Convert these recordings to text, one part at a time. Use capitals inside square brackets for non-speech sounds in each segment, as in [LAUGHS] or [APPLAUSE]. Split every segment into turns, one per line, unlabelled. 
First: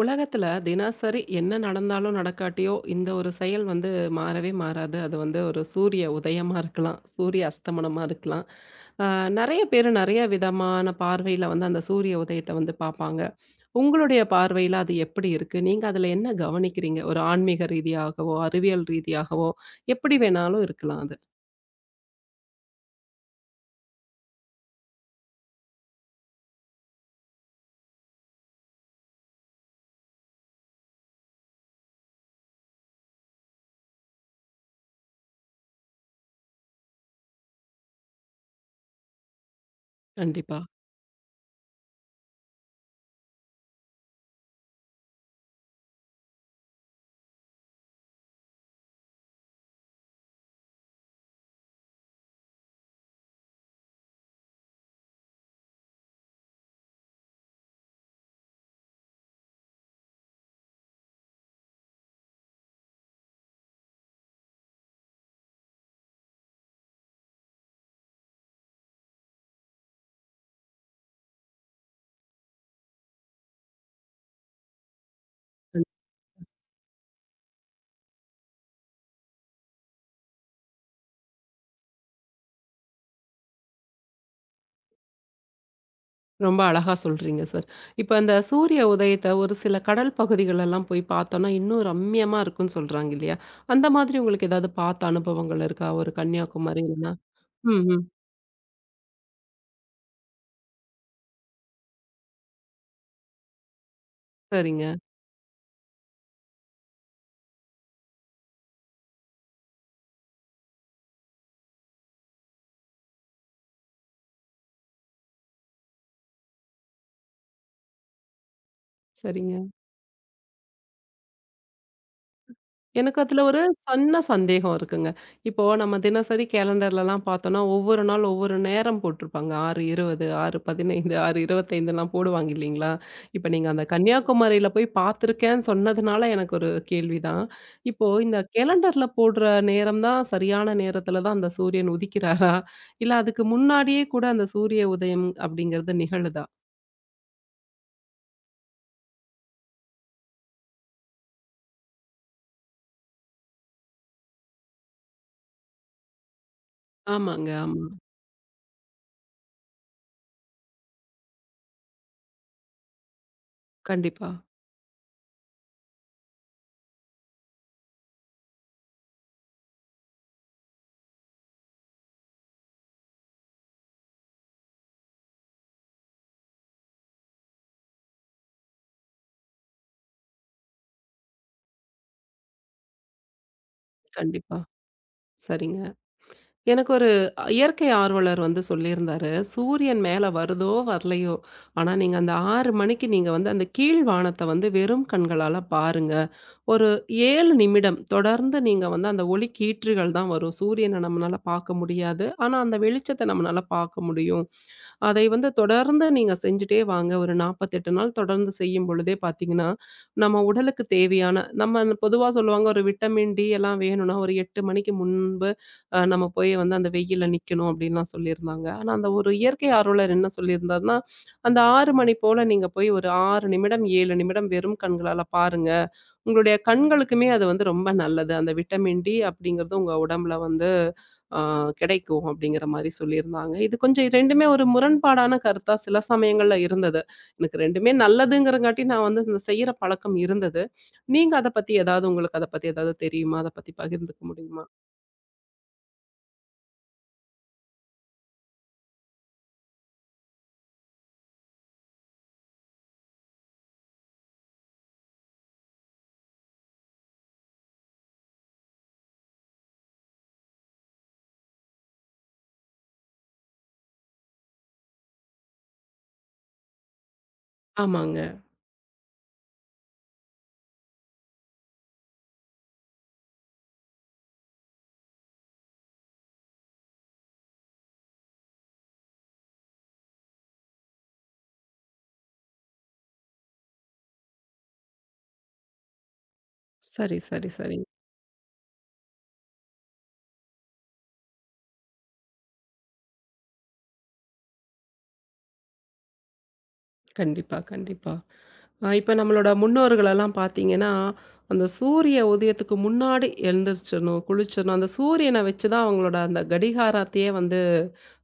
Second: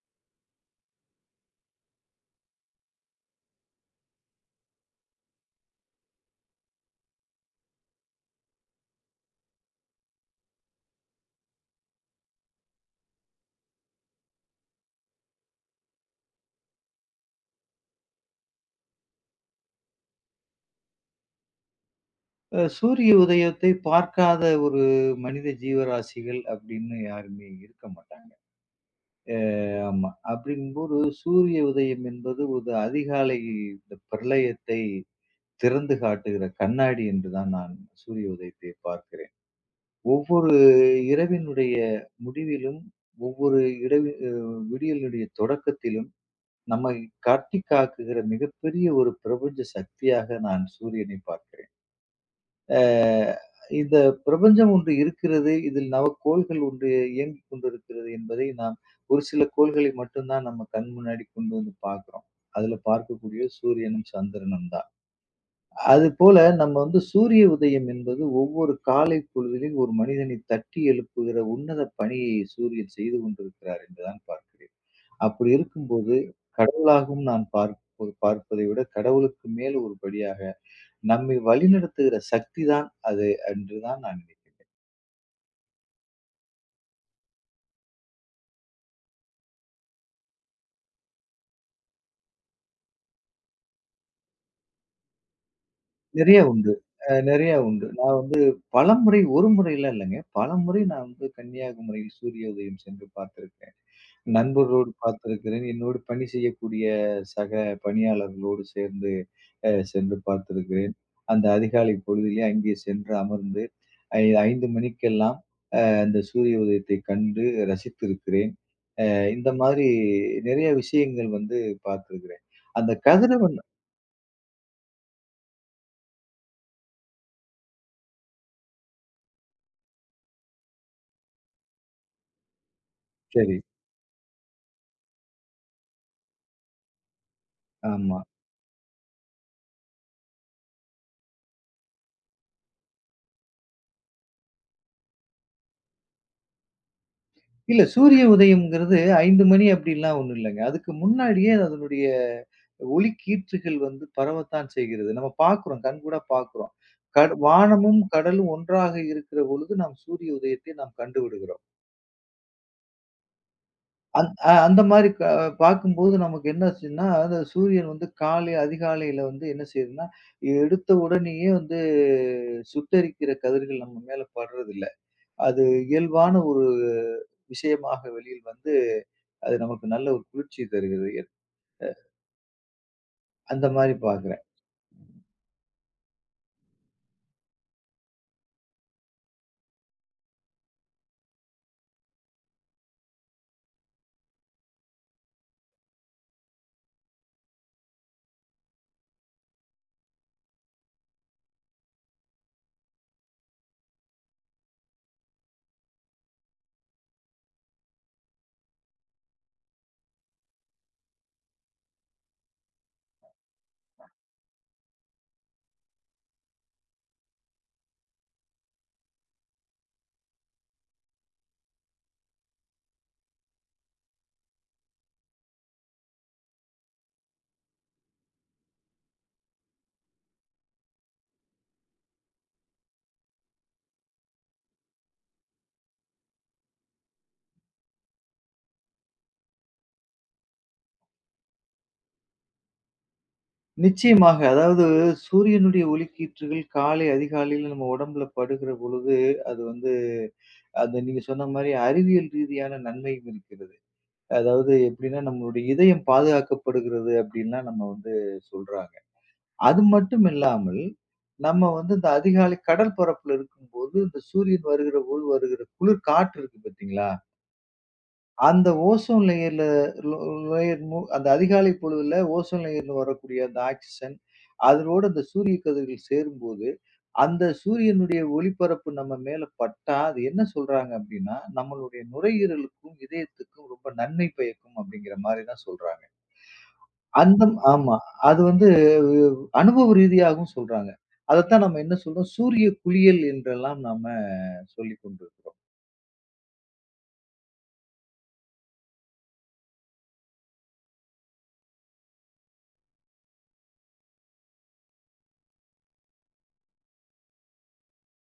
உலகத்துல தினசரி என்ன நடந்தாலும் நடக்காட்டியோ, இந்த ஒரு செயல் வந்து மாறவே மாறாது. அது வந்து ஒரு சூரிய உதயமா இருக்கலாம், சூரிய அஸ்தமனமா இருக்கலாம். அ நெறைய பேரு நெறைய விதமான பார்வையில வந்து அந்த சூரிய உதயத்த வந்து பாப்பாங்க. உங்களுடைய பார்வையில அது எப்படி இருக்கு? நீங்க அதுல என்ன கவனிக்கிறீங்க? ஒரு ஆன்மீக ரீதியாகவோ, அறிவியல் ரீதியாகவோ எப்படி வேணாலும் இருக்கலாம் அது.
சூரிய உதயத்தை பார்க்காத ஒரு மனித ஜீவராசிகள் அப்படின்னு யாருமே இருக்க மாட்டாங்க. அ ஆமா. அப்படிங்கும்போது சூரிய உதயம் என்பது ஒரு அதிகாலை இந்த பிரளயத்தை திறந்து காட்டுகிற கண்ணாடி என்று தான் நான் சூரிய உதயத்தை பார்க்கிறேன். ஒவ்வொரு
கண்டிப்பா.
இரவினுடைய முடிவிலும், ஒவ்வொரு இரவி அ விடியலுடைய தொடக்கத்திலும் நம்மை கட்டிக் காக்குகிற மிகப்பெரிய ஒரு பிரபஞ்ச சக்தியாக நான் சூரியனை பார்க்கிறேன். அ இந்த பிரபஞ்சம் ஒன்று இருக்கிறது. இதில் நவக்கோள்கள் ஒன்று இயங்கிக் கொண்டிருக்கிறது என்பதை நாம் ஒரு சில கோள்களை மட்டும் தான் நம்ம கண் முன்னாடி கொண்டு வந்து பார்க்கிறோம். அதுல பார்க்கக்கூடிய சூரியனும், சந்திரனும் தான். அதுபோல நம்ம வந்து சூரிய உதயம் என்பது ஒவ்வொரு காலை பொழுதிலும் ஒரு மனிதனை தட்டி எழுப்புகிற உன்னத பணியை சூரியன் செய்து கொண்டிருக்கிறார் என்றுதான் பார்க்கிறேன். அப்படி இருக்கும்போது கடவுளாகவும் நான் பார்ப்பதை விட கடவுளுக்கு மேல் ஒரு படியாக நம்மை வழிநடத்துகிற சக்திதான் அது என்றுதான் நான் நினைக்கிறேன்.
ரொம்ப அழகா சொல்றீங்க சார். இப்ப அந்த சூரிய உதயத்த ஒரு சில கடல் பகுதிகளெல்லாம் போய் பார்த்தோன்னா, இன்னும் ரம்மியமா இருக்குன்னு சொல்றாங்க இல்லையா? அந்த மாதிரி உங்களுக்கு ஏதாவது பார்த்த அனுபவங்கள் இருக்கா? ஒரு
நிறைய உண்டு.
கன்னியாகுமரி இல்லன்னா
நிறைய
ம்,
உண்டு.
ம்.
நான் பலமுறை, ஒரு முறைலாம் இல்லங்க. பலமுறை நான் வந்து கன்னியாகுமரியில் சூரிய உதயம் சென்று பார்த்திருக்கேன். நண்பர்களோடு
சரிங்க,
பார்த்திருக்கிறேன். என்னோடு பணி செய்யக்கூடிய சக பணியாளர்களோடு சேர்ந்து சென்று பார்த்திருக்கிறேன். அந்த அதிகாலை பொழுதிலே அங்கே சென்று அமர்ந்து, ஐ 5 மணிக்கெல்லாம் அந்த சூரிய உதயத்தை கண்டு ரசித்திருக்கிறேன். இந்த
சரிங்க.
மாதிரி நிறைய விஷயங்கள் வந்து பார்த்திருக்கிறேன். அந்த
எனக்கு அதுல
கதிரவன்
ஒரு சன்ன சந்தேகம் இருக்குங்க. இப்போ நம்ம தினசரி கேலண்டர்லலாம் பார்த்தோம்னா, ஒவ்வொரு நாள் ஒவ்வொரு நேரம் போட்டிருப்பாங்க. 6:20, 6:15, 6:25லாம் போடுவாங்க இல்லைங்களா? இப்ப
சரி.
நீங்க அந்த கன்னியாகுமரியில போய் பார்த்துருக்கேன்னு சொன்னதுனால எனக்கு ஒரு கேள்விதான். இப்போ
ஆமா.
இந்த கேலண்டர்ல போடுற நேரம் தான் சரியான நேரத்துல தான் அந்த சூரியன் உதிக்கிறாரா? இல்ல அதுக்கு முன்னாடியே கூட அந்த சூரிய உதயம் அப்படிங்கிறது நிகழுதா?
இல்ல சூரிய உதயம்ங்கிறது 5 மணி அப்படிலாம் ஒண்ணும் இல்லங்க. அதுக்கு முன்னாடியே அதனுடைய ஒளிக்கீற்றுகள் வந்து பரவத்தான் செய்கிறது. நம்ம பார்க்கிறோம். கண்கூடா பார்க்கிறோம். கட
ஆமாங்க, ஆமா.
வானமும், கடலும் ஒன்றாக இருக்கிற பொழுது நாம் சூரிய உதயத்தை நாம் கண்டுவிடுகிறோம்.
கண்டிப்பா,
அந்த மாரி பார்க்கும்போது நமக்கு என்னாச்சுன்னா, அந்த சூரியன் வந்து காலை அதிகாலையில வந்து என்ன செய்யுதுன்னா, எடுத்த உடனேயே வந்து சுட்டெரிக்கிற கதிர்கள் நம்ம மேல படுறதில்ல. அது இயல்பான ஒரு விஷயமாக வெளியில் வந்து அது நமக்கு நல்ல ஒரு குளிர்ச்சி தருகிறது. அந்த மாரி பார்க்கிறேன்.
கண்டிப்பா. சரிங்க. எனக்கு ஒரு இயற்கை ஆர்வலர் வந்து சொல்லியிருந்தாரு, "சூரியன் மேல வருதோ, வரலையோ, ஆனா நீங்க அந்த 6 மணிக்கு நீங்க வந்து அந்த கீழ் வானத்த வந்து வெறும் கண்களால பாருங்க. ஒரு 7 நிமிடம் தொடர்ந்து நீங்க வந்து அந்த ஒளி கீற்றுகள் தான் வரும். சூரியன நம்மனால பார்க்க முடியாது. ஆனா, அந்த வெளிச்சத்த நம்மனால பார்க்க முடியும். அதை வந்து தொடர்ந்து நீங்க செஞ்சுட்டே வாங்க. ஒரு 48 நாள் தொடர்ந்து செய்யும் பொழுதே பார்த்தீங்கன்னா, நம்ம உடலுக்கு தேவையான நம்ம பொதுவா சொல்லுவாங்க ஒரு விட்டமின் டி எல்லாம் வேணும்னா, ஒரு 8 மணிக்கு முன்பு நம்ம போய் வந்து அந்த வெயில்ல நிக்கணும் அப்படின்லாம் சொல்லியிருந்தாங்க. ஆனா, அந்த ஒரு இயற்கை ஆர்வலர் என்ன சொல்லியிருந்தாருன்னா, அந்த 6 மணி போல நீங்க போய் ஒரு 6 நிமிடம், 7 நிமிடம் வெறும் கண்களால பாருங்க. உங்களுடைய கண்களுக்குமே அது வந்து ரொம்ப நல்லது. அந்த விட்டமின் டி அப்படிங்கிறது உங்க உடம்புல வந்து அ கிடைக்கும் அப்படிங்கிற மாரி சொல்லியிருந்தாங்க. இது கொஞ்சம் 2மே ஒரு முரண்பாடான கருத்தா சில சமயங்கள்ல இருந்தது. எனக்கு 2மே நல்லதுங்கிறங்காட்டி நான் வந்து இந்த செய்யற பழக்கம் இருந்தது. நீங்க அத பத்தி ஏதாவது உங்களுக்கு அத பத்தி ஏதாவது தெரியுமா? அத பத்தி பகிர்ந்துக்க
நிச்சயமாக.
முடியுமா?
அதாவது சூரியனுடைய ஒளிக்கீற்றுகள் காலை அதிகாலையில நம்ம உடம்புல படுகிற பொழுது, அது வந்து அது நீங்க சொன்ன மாரி அறிவியல் ரீதியான நன்மையும் இருக்கிறது. அதாவது எப்படின்னா, நம்மளுடைய இதயம் பாதுகாக்கப்படுகிறது அப்படின்லாம் நம்ம வந்து சொல்றாங்க. அது மட்டும் இல்லாமல், நம்ம வந்து இந்த அதிகாலை கடல் பரப்புல இருக்கும்போது, இந்த சூரியன் வருகிற போது வருகிற குளிர் காற்று இருக்கு பார்த்தீங்களா?
ஆமாங்க.
அந்த ஓசோன் லேயர்ல லோ லேயர் அந்த அதிகாலை பொழுதுல ஓசோன் லேயர்ல வரக்கூடிய அந்த ஆக்ஸிஜன், அதனோட அந்த சூரிய கதிர்கள் சேரும்போது, அந்த சூரியனுடைய ஒளிப்பரப்பு நம்ம மேல பட்டா, அது என்ன சொல்றாங்க அப்படின்னா, நம்மளுடைய நுரையீரலுக்கும், இதயத்துக்கும் ரொம்ப நன்மை பயக்கும் அப்படிங்கிற மாரி தான் சொல்றாங்க.
சரி,
அந்த
சரி, சரி.
ஆமா. அது வந்து அஹ், அனுபவ ரீதியாகவும் சொல்றாங்க. அதத்தான் நம்ம என்ன சொல்றோம், சூரிய குளியல் என்றெல்லாம் நாம சொல்லிக் கொண்டிருக்கிறோம்.
கண்டிப்பா, கண்டிப்பா. இப்ப நம்மளோட முன்னோர்களெல்லாம் பார்த்தீங்கன்னா, அந்த சூரிய உதயத்துக்கு முன்னாடி எழுந்திரிச்சிரணும், குளிச்சிரணும். அந்த சூரியன வச்சு தான் அவங்களோட அந்த கடிகாரத்தையே வந்து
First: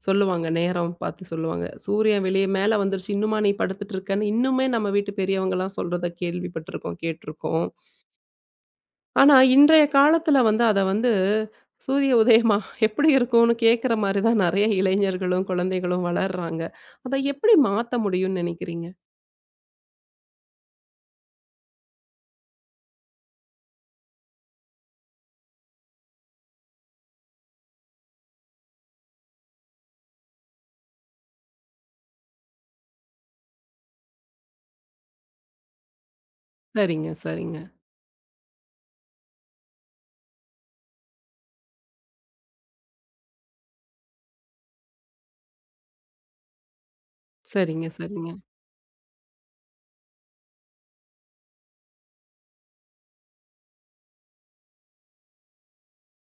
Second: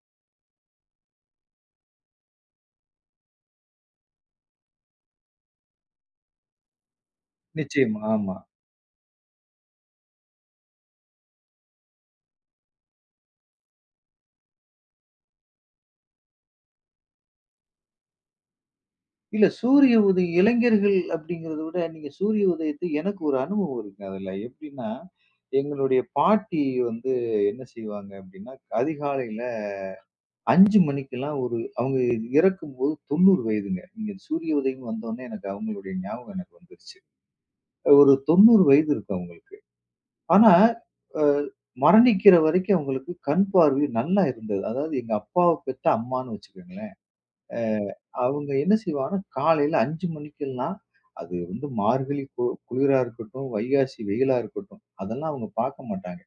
சொல்லுவாங்க. நேரம் பார்த்து சொல்லுவாங்க. சூரியன் வெளிய மேல வந்துருச்சு, இன்னுமா நீ படுத்துட்டு இருக்கன்னு இன்னுமே நம்ம வீட்டு பெரியவங்கலாம் சொல்றத கேள்விப்பட்டுருக்கோம், கேட்டுருக்கோம்.
நிச்சயமா. ஆமா.
ஆனா, இன்றைய காலத்துல வந்து அத வந்து சூரிய உதயமா எப்படி இருக்கும்னு கேட்கிற மாரி தான் நெறைய இளைஞர்களும், குழந்தைகளும் வளர்றாங்க. அத எப்படி மாத்த முடியும்னு நெனைக்கிறீங்க?
இல்ல சூரிய உதயம் இளைஞர்கள் அப்படிங்கிறத விட நீங்க சூரிய உதயத்தை எனக்கு ஒரு அனுபவம் இருக்குங்க அதுல. எப்படின்னா, எங்களுடைய பாட்டி வந்து என்ன செய்வாங்க அப்படின்னா, அதிகாலையில 5 மணிக்கெல்லாம் ஒரு அவங்க இறக்கும்போது 90 வயதுங்க. நீங்க சூரிய உதயம் வந்தோனே எனக்கு அவங்களுடைய ஞாபகம் எனக்கு வந்துருச்சு.
சரிங்க, சரிங்க.
ஒரு 90 வயது இருக்கும் அவங்களுக்கு. ஆனா, அ மரணிக்கிற வரைக்கும் அவங்களுக்கு கண் பார்வை நல்லா இருந்தது. அதாவது எங்க அப்பாவ பெத்த அம்மான்னு வச்சுக்கோங்களேன்.
சரிங்க, சரிங்க.
அவங்க என்ன செய்வாங்கன்னா, காலையில 5 மணிக்கெல்லாம் அது வந்து மார்கழி குளிரா இருக்கட்டும், வைகாசி வெயிலா இருக்கட்டும், அதெல்லாம் அவங்க பார்க்க மாட்டாங்க.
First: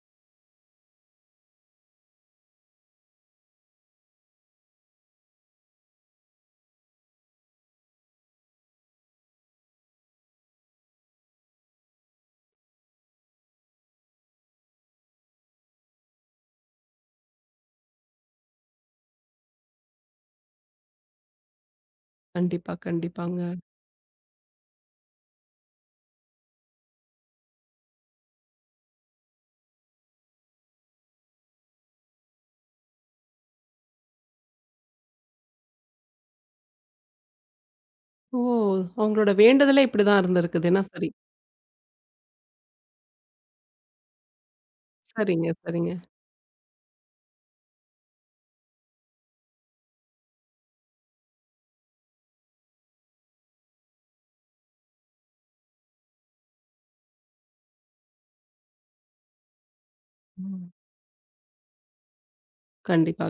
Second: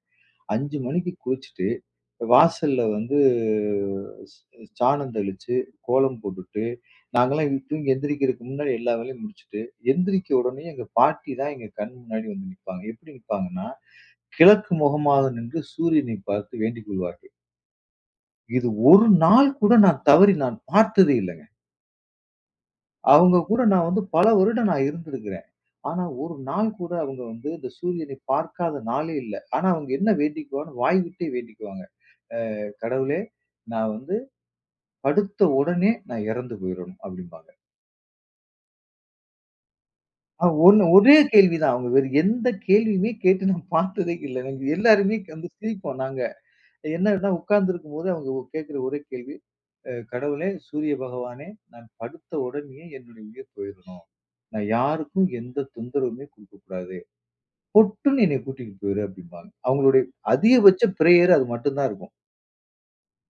5 மணிக்கு குளிச்சுட்டு, வாசல்ல வந்து ஸ் சாணம் தெளிச்சு, கோலம் போட்டுட்டு, நாங்கலாம் தூங்கி எந்திரிக்கிறதுக்கு முன்னாடி எல்லா வேலையும் முடிச்சுட்டு, எந்திரிக்க உடனே எங்க பாட்டி தான் எங்க கண் முன்னாடி வந்து நிப்பாங்க. எப்படி நிப்பாங்கன்னா, கிழக்கு முகமாக நின்று சூரியனை பார்த்து வேண்டிக் கொள்வார்கள். இது ஒரு நாள் கூட நான் தவறி பார்த்ததே இல்ல.
கண்டிப்பா,
அவங்க
கண்டிப்பாங்க.
கூட நான் வந்து பல வருடம் நான் இருந்திருக்கிறேன். ஆனா, ஒரு நாள் கூட அவங்க வந்து இந்த சூரியனை பார்க்காத நாளே இல்ல. ஆனா, அவங்க என்ன வேண்டிக்குவான்னு வாய் விட்டே வேண்டிக்குவாங்க. கடவுளே! நான் வந்து படுத்த உடனே நான் இறந்து போயிறணும் அப்டிம்பாங்க.
ஓ! அவங்களோட வேண்டுதலே இப்படிதான் இருந்திருக்கு
ஒண்ணு
தினசரி.
ஒரே கேள்வி தான். அவங்க வேற எந்த கேள்வியுமே கேட்டு நான் பார்த்ததே இல்ல. நாங்க எல்லாருமே
சரிங்க,
வந்து
சரிங்க.
சிரிப்போம் நாங்க. என்னன்னா உட்கார்ந்திருக்கும்போது அவங்க கேட்கிற ஒரே கேள்வி, கடவுளே! சூரிய பகவானே! நான் படுத்த உடனேயே என்னுடைய உயிர் போயிறணும். நான் யாருக்கும் எந்த தொந்தரவுமே குடுக்கக்கூடாது. பொட்டுன்னு என்னைய கூட்டிட்டு போயிரு அப்படிம்பாங்க. அவங்களுடைய
ம்.
அதிகபட்ச பிரேயர் அது மட்டும் தான் இருக்கும்.
கண்டிப்பா,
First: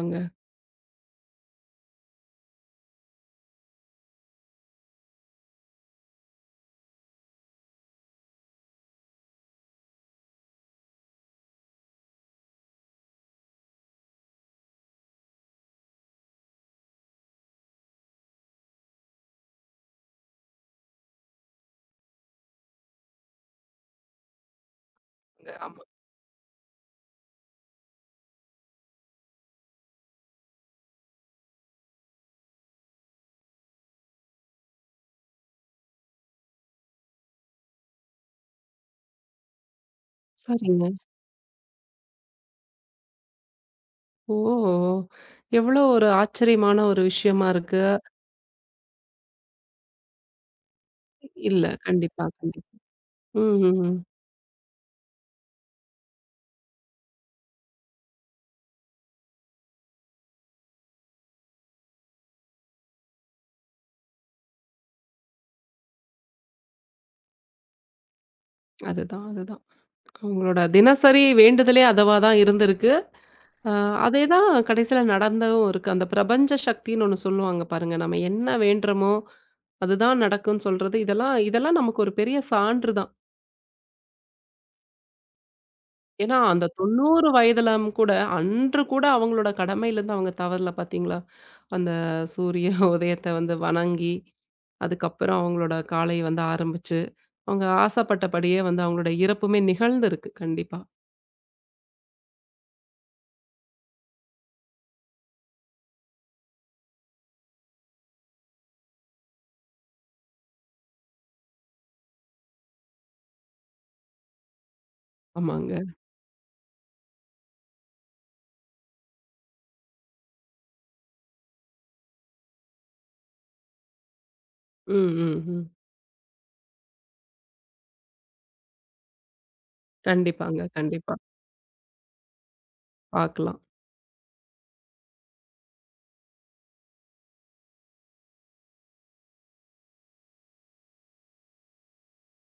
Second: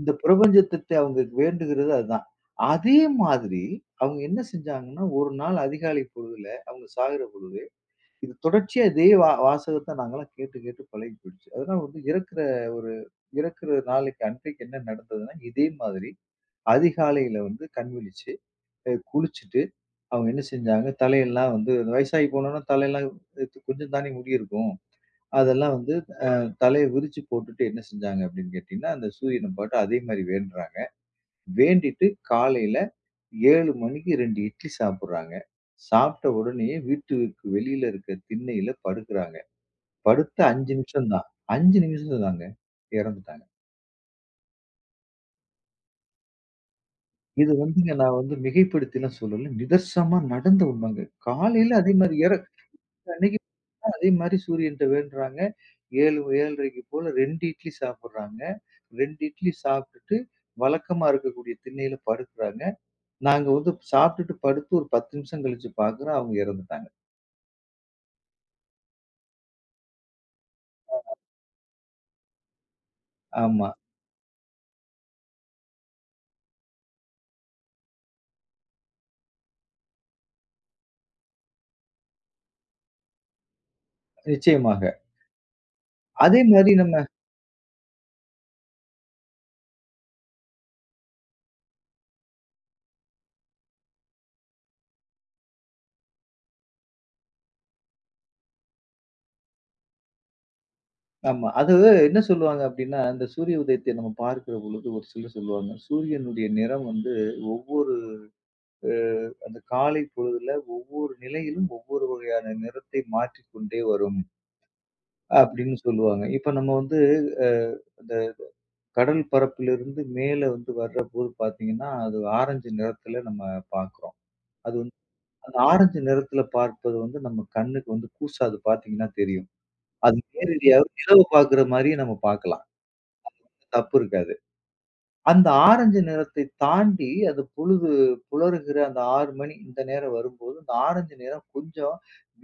இந்த பிரபஞ்சத்துட்ட அவங்க வேண்டுகிறது அதுதான். அதே மாதிரி அவங்க என்ன செஞ்சாங்கன்னா, ஒரு நாள் அதிகாலை பொழுதுல அவங்க சாகிற பொழுது, இது தொடர்ச்சியா இதே வாசகத்த நாங்கலாம் கேட்டு, கேட்டு பழகி போயிடுச்சு. அதெல்லாம் வந்து ஒரு இறக்குற நாளைக்கு அன்றைக்கு என்ன நடந்ததுன்னா, இதே மாதிரி அதிகாலையில வந்து கண் விழிச்சு, குளிச்சுட்டு அவங்க என்ன செஞ்சாங்க, தலையெல்லாம் வந்து வயசாகி போனோம்னா தலையெல்லாம் இது கொஞ்சம் தானே முடி இருக்கும். அதெல்லாம்
ஆமா.
வந்து அ தலைய விரிச்சு போட்டுட்டு என்ன செஞ்சாங்க அப்படின்னு கேட்டீங்கன்னா, அந்த சூரியன பாட்டு அதே மாரி வேண்டுறாங்க. வேண்டிட்டு காலையில 7 மணிக்கு 2 இட்லி சாப்பிடுறாங்க. சாப்பிட்ட உடனே வீட்டுக்கு வெளியில இருக்க திண்ணையில படுக்குறாங்க. படுத்த 5
சரிங்க.
நிமிஷம் தான். 5 நிமிஷம் தாங்க இறந்துட்டாங்க.
ஓ! எவ்வளோ ஒரு ஆச்சரியமான ஒரு விஷயமா
இது
இருக்கு.
வந்துங்க நான் வந்து மிகைப்படுத்திலாம் சொல்லல. நிதர்சனமா நடந்த உண்மைங்க.
இல்ல.
காலையில அதே மாரி
கண்டிப்பா,
இற
கண்டிப்பா.
அன்னைக்கு
ம், ம், ம்.
அதே மாரி சூரியன்ட்ட வேண்டுறாங்க. 7 7:30 போல 2 இட்லி சாப்பிடுறாங்க. 2 இட்லி சாப்பிட்டுட்டு வழக்கமா இருக்கக்கூடிய திண்ணையில படுக்குறாங்க. நாங்க வந்து சாப்பிட்டுட்டு படுத்து ஒரு 10 நிமிஷம் கழிச்சு பார்க்குறோம் அவங்க இறந்துட்டாங்க.
அதுதான், அதுதான். அவங்களோட தினசரி வேண்டுதலே அதுவா தான் இருந்திருக்கு.
ஆமா,
அ அதே தான் கடைசியில நடந்தும் இருக்கு. அந்த பிரபஞ்ச சக்தின்னு ஒண்ணு சொல்லுவாங்க பாருங்க. நம்ம என்ன வேண்டுறோமோ, அதுதான் நடக்கும்னு சொல்றது. இதெல்லாம் இதெல்லாம் நமக்கு ஒரு பெரிய சான்று தான்.
நிச்சயமாக.
ஏன்னா,
அதே
அந்த
மாரி நம்ம
90 வயதிலும் கூட, அன்று கூட அவங்களோட கடமையிலருந்து அவங்க தவறல பார்த்தீங்களா? அந்த சூரிய [LAUGHS] உதயத்த வந்து வணங்கி, அதுக்கப்புறம் அவங்களோட காலை வந்து ஆரம்பிச்சு, அவங்க ஆசைப்பட்டபடியே வந்து அவங்களோட இறப்புமே நிகழ்ந்திருக்கு. கண்டிப்பா.
ஆமா. அது என்ன சொல்லுவாங்க அப்டின்னா, இந்த சூரிய உதயத்தை நம்ம பார்க்கிற பொழுது ஒரு சிலர் சொல்லுவாங்க. சூரியனுடைய நிறம் வந்து ஒவ்வொரு அ அந்த காலை பொழுதுல ஒவ்வொரு நிலையிலும் ஒவ்வொரு வகையான நிறத்தை மாற்றிக்கொண்டே வரும். அப்படின்னு
ஆமாங்க.
சொல்லுவாங்க. இப்ப நம்ம வந்து அ இந்த கடல் பரப்பிலிருந்து மேல வந்து வர்றபோது பார்த்தீங்கன்னா, அது ஆரஞ்சு நிறத்துல நம்ம பார்க்குறோம். அது வந்து
ம், ம்,
அந்த
ம்.
ஆரஞ்சு நிறத்துல பார்ப்பது வந்து நம்ம கண்ணுக்கு வந்து கூசா அது பார்த்தீங்கன்னா தெரியும். அது
கண்டிப்பாங்க.
நேரடியா
கண்டிப்பா.
நிலவ பார்க்குற மாரியே நம்ம பார்க்கலாம்.
பார்க்கலாம்.
தப்பு இருக்காது. அந்த ஆரஞ்சு நிறத்தை தாண்டி அது பொழுது புலருகிற அந்த 6 மணி இந்த நேரம் வரும்போது, அந்த ஆரஞ்சு நிறம் கொஞ்சம்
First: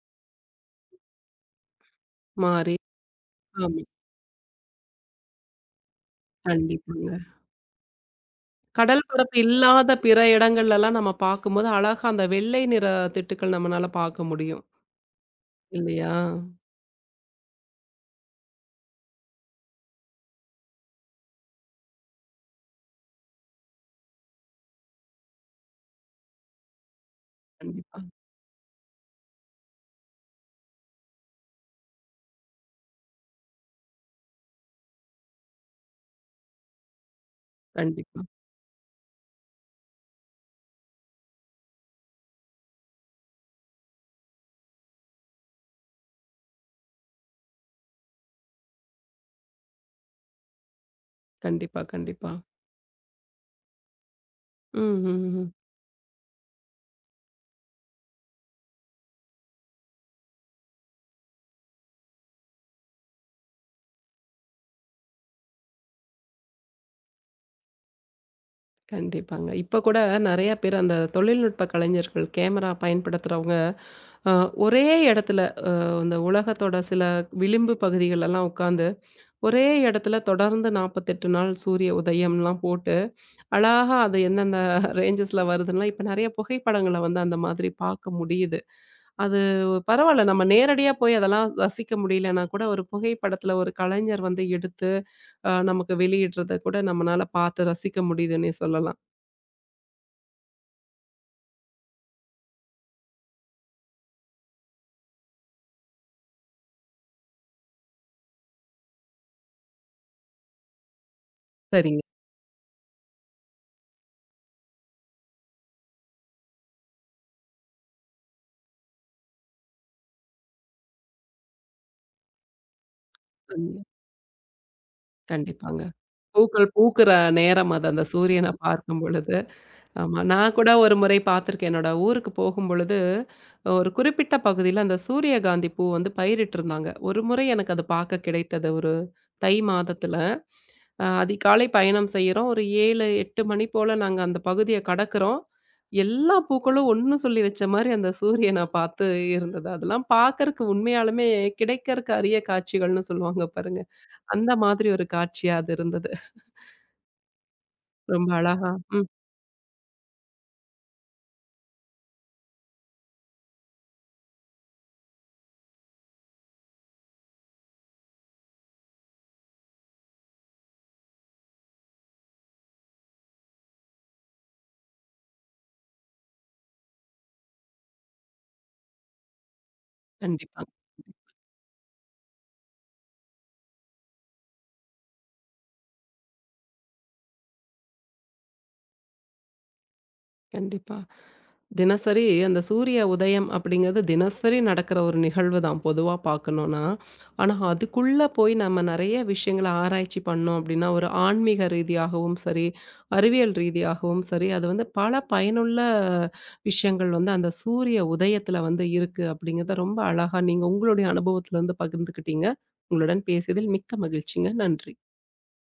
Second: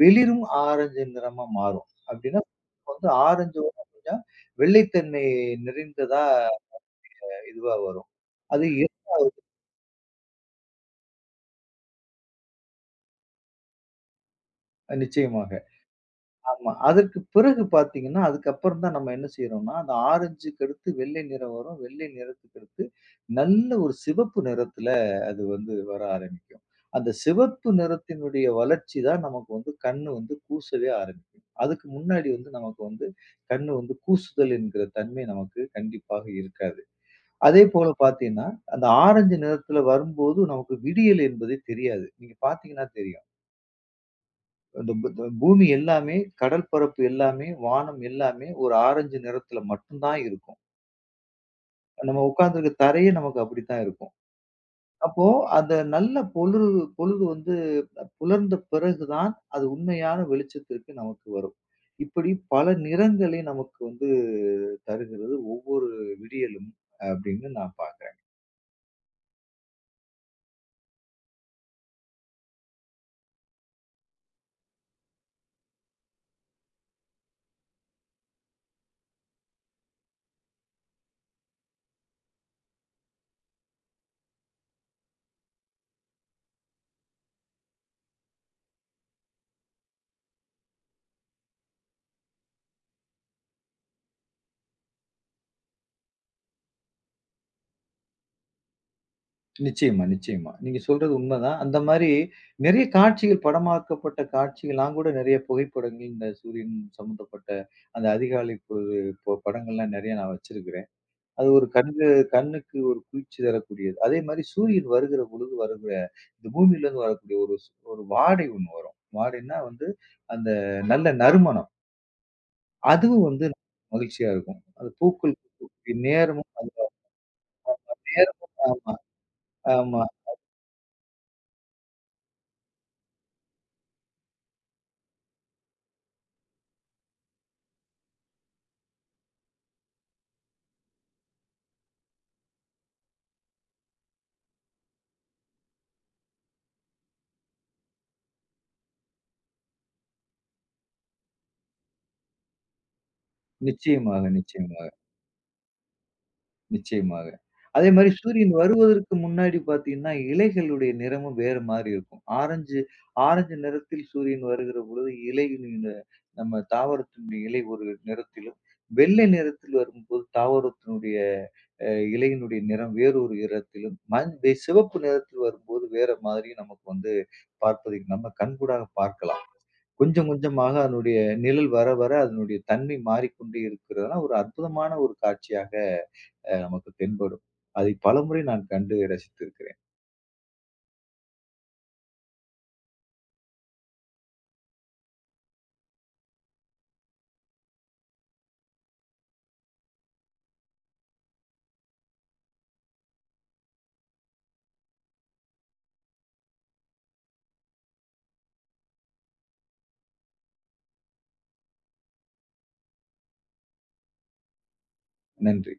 வெளிரும் ஆரஞ்சு நிறமா மாறும். அப்டின்னா
மாறி
வந்து ஆரஞ்சோட
ஆமா.
கொஞ்சம் வெள்ளைத்தன்மை நிறைந்ததா
கண்டிப்பாங்க.
இதுவா வரும். அது இ
கடல் பரப்பு இல்லாத பிற இடங்கள்லலாம் நம்ம பார்க்கும்போது, அழகா அந்த வெள்ளை நிற திட்டுக்கள் நம்மனால பார்க்க முடியும்.
நிச்சயமாக.
இல்லையா?
ஆமா. அதற்கு பிறகு பார்த்தீங்கன்னா, அதுக்கப்புறம் தான் நம்ம என்ன செய்றோம்னா, அந்த ஆரஞ்சுக்கு அடுத்து வெள்ளை நிறம் வரும். வெள்ளை நிறத்துக்கு அடுத்து நல்ல ஒரு சிவப்பு நிறத்துல அது வந்து வர ஆரம்பிக்கும். அந்த சிவப்பு
கண்டிப்பா.
நிறத்தினுடைய வளர்ச்சி தான் நமக்கு வந்து கண்ணு வந்து கூசவே ஆரம்பிக்கும். அதுக்கு முன்னாடி வந்து நமக்கு வந்து கண்ணு வந்து கூசுதல் என்கிற தன்மை நமக்கு கண்டிப்பாக இருக்காது. அதேபோல
கண்டிப்பா.
பார்த்தீங்கன்னா, அந்த ஆரஞ்சு நிறத்துல வரும்போது நமக்கு விடியல் என்பதே தெரியாது. நீங்க பார்த்தீங்கன்னா தெரியும். இந்த பு த பூமி எல்லாமே, கடல் பரப்பு எல்லாமே, வானம் எல்லாமே ஒரு ஆரஞ்சு நிறத்துல மட்டும் தான் இருக்கும்.
கண்டிப்பா,
நம்ம
கண்டிப்பா.
உட்கார்ந்திருக்க தரையே நமக்கு அப்படித்தான் இருக்கும்.
ம்,
அப்போ
ம், ம்.
அந்த நல்ல பொழுது பொழுது வந்து புலர்ந்த பிறகு தான் அது உண்மையான வெளிச்சத்திற்கு நமக்கு வரும். இப்படி பல நிறங்களை நமக்கு வந்து தருகிறது ஒவ்வொரு விடியலும் அப்படின்னு நான் பார்க்கிறேன்.
கண்டிப்பாங்க. இப்ப கூட நெறைய பேர் அந்த தொழில்நுட்ப கலைஞர்கள், கேமரா பயன்படுத்துறவங்க, அ ஒரே இடத்துல அ இந்த உலகத்தோட சில விளிம்பு பகுதிகளெல்லாம் உட்காந்து, ஒரே இடத்துல தொடர்ந்து 48 நாள் சூரிய உதயம்லாம் போட்டு அழகா அது எந்தெந்த ரேஞ்சஸ்ல வருதுன்னுலாம் இப்ப நெறைய புகைப்படங்கள வந்து அந்த மாதிரி பார்க்க முடியுது. அது பரவால்ல நம்ம நேரடியா போய் அதெல்லாம் ரசிக்க முடியலன்னா கூட, ஒரு புகைப்படத்துல ஒரு கலைஞர் வந்து எடுத்து நமக்கு வெளியிடுறத கூட நம்மனால பார்த்து ரசிக்க முடியுதுன்னே சொல்லலாம்.
நிச்சயமா, நிச்சயமா. நீங்க சொல்றது உண்மதான். அந்த மாரி நெறைய காட்சிகள் படமாக்கப்பட்ட காட்சிகள் நான் கூட நெறைய புகைப்படங்கள் இந்த சூரியன் சம்மந்தப்பட்ட அந்த அதிகாலை பொழுது படங்கள்லாம் நெறைய நான் வச்சிருக்கிறேன். அது ஒரு
சரிங்க.
கண்ணு கண்ணுக்கு ஒரு குளிர்ச்சி தரக்கூடியது. அதே மாரி சூரியன் வருகிற பொழுது வருகிற இந்த பூமியிலேருந்து வரக்கூடிய ஒரு வாடை ஒண்ணு வரும். வாடைன்னா வந்து அந்த நல்ல நறுமணம். அதுவும் வந்து
ம்.
மகிழ்ச்சியா இருக்கும். அது பூக்கள்
கண்டிப்பாங்க.
பூக்கக்கூடிய நேரமும்
பூக்கள்
அந்த
பூக்குற நேரம் அது அந்த சூரியன
நேரமும் ஆமா,
பார்க்கும் பொழுது.
ஆமா.
ஆமா. நான் கூட ஒரு முறை பார்த்துருக்கேன். என்னோட ஊருக்கு போகும்பொழுது, ஒரு குறிப்பிட்ட பகுதியில அந்த சூரியகாந்தி பூ வந்து பயிரிட்டிருந்தாங்க. ஒரு முறை எனக்கு அது பார்க்க கிடைத்தது. ஒரு தை மாதத்துல. அதிகாலை பயணம் செய்றோம். ஒரு 7, 8 மணி போல நாங்க அந்த பகுதிய கடக்குறோம். எல்லா பூக்களும் ஒண்ணு சொல்லி வச்ச மாரி அந்த சூரியன பார்த்து இருந்தது. அதெல்லாம் பார்க்கறக்கு உண்மையாலுமே கிடைக்கறக்கு அரிய காட்சிகள்னு சொல்லுவாங்க பாருங்க.
நிச்சயமாக,
அந்த
நிச்சயமா.
மாதிரி ஒரு காட்சியா அது இருந்தது.
நிச்சயமாக. அதே மாரி
ரொம்ப
சூரியன்
அழகா ம்.
வருவதற்கு முன்னாடி பார்த்தீங்கன்னா, இலைகளுடைய நிறமும் வேற மாரி இருக்கும். ஆரஞ்சு ஆரஞ்சு நிறத்தில் சூரியன் வருகிற பொழுது இலையின் இந்த நம்ம தாவரத்தினுடைய இலை ஒரு நிறத்திலும், வெள்ளை நிறத்தில் வரும்போது தாவரத்தினுடைய அ இலையினுடைய நிறம் வேறொரு நிறத்திலும், மஞ் வெ சிவப்பு நிறத்தில் வரும்போது வேற மாதிரி நமக்கு வந்து பார்ப்பதை நம்ம கண்கூடாக பார்க்கலாம். கொஞ்சம்
கண்டிப்பாங்க.
கொஞ்சமாக அதனுடைய நிழல் வர வர அதனுடைய தன்மை மாறிக்கொண்டே இருக்கிறதுனா, ஒரு அற்புதமான ஒரு காட்சியாக நமக்கு தென்படும். அதை பலமுறை நான் கண்டு ரசித்திருக்கிறேன்.
கண்டிப்பா. தினசரி அந்த சூரிய உதயம் அப்படிங்கிறது தினசரி நடக்கிற ஒரு நிகழ்வு தான் பொதுவா பார்க்கணும்னா. ஆனா, அதுக்குள்ள போய் நம்ம நெறைய விஷயங்கள ஆராய்ச்சி பண்ணோம் அப்படின்னா, ஒரு ஆன்மீக ரீதியாகவும் சரி, அறிவியல் ரீதியாகவும் சரி, அது வந்து பல பயனுள்ள விஷயங்கள் வந்து அந்த சூரிய உதயத்துல வந்து இருக்கு அப்படிங்கிறத ரொம்ப அழகா நீங்க உங்களுடைய அனுபவத்திலருந்து பகிர்ந்துக்கிட்டீங்க. உங்களுடன் பேசியதில் மிக்க மகிழ்ச்சிங்க. நன்றி.
நன்றி.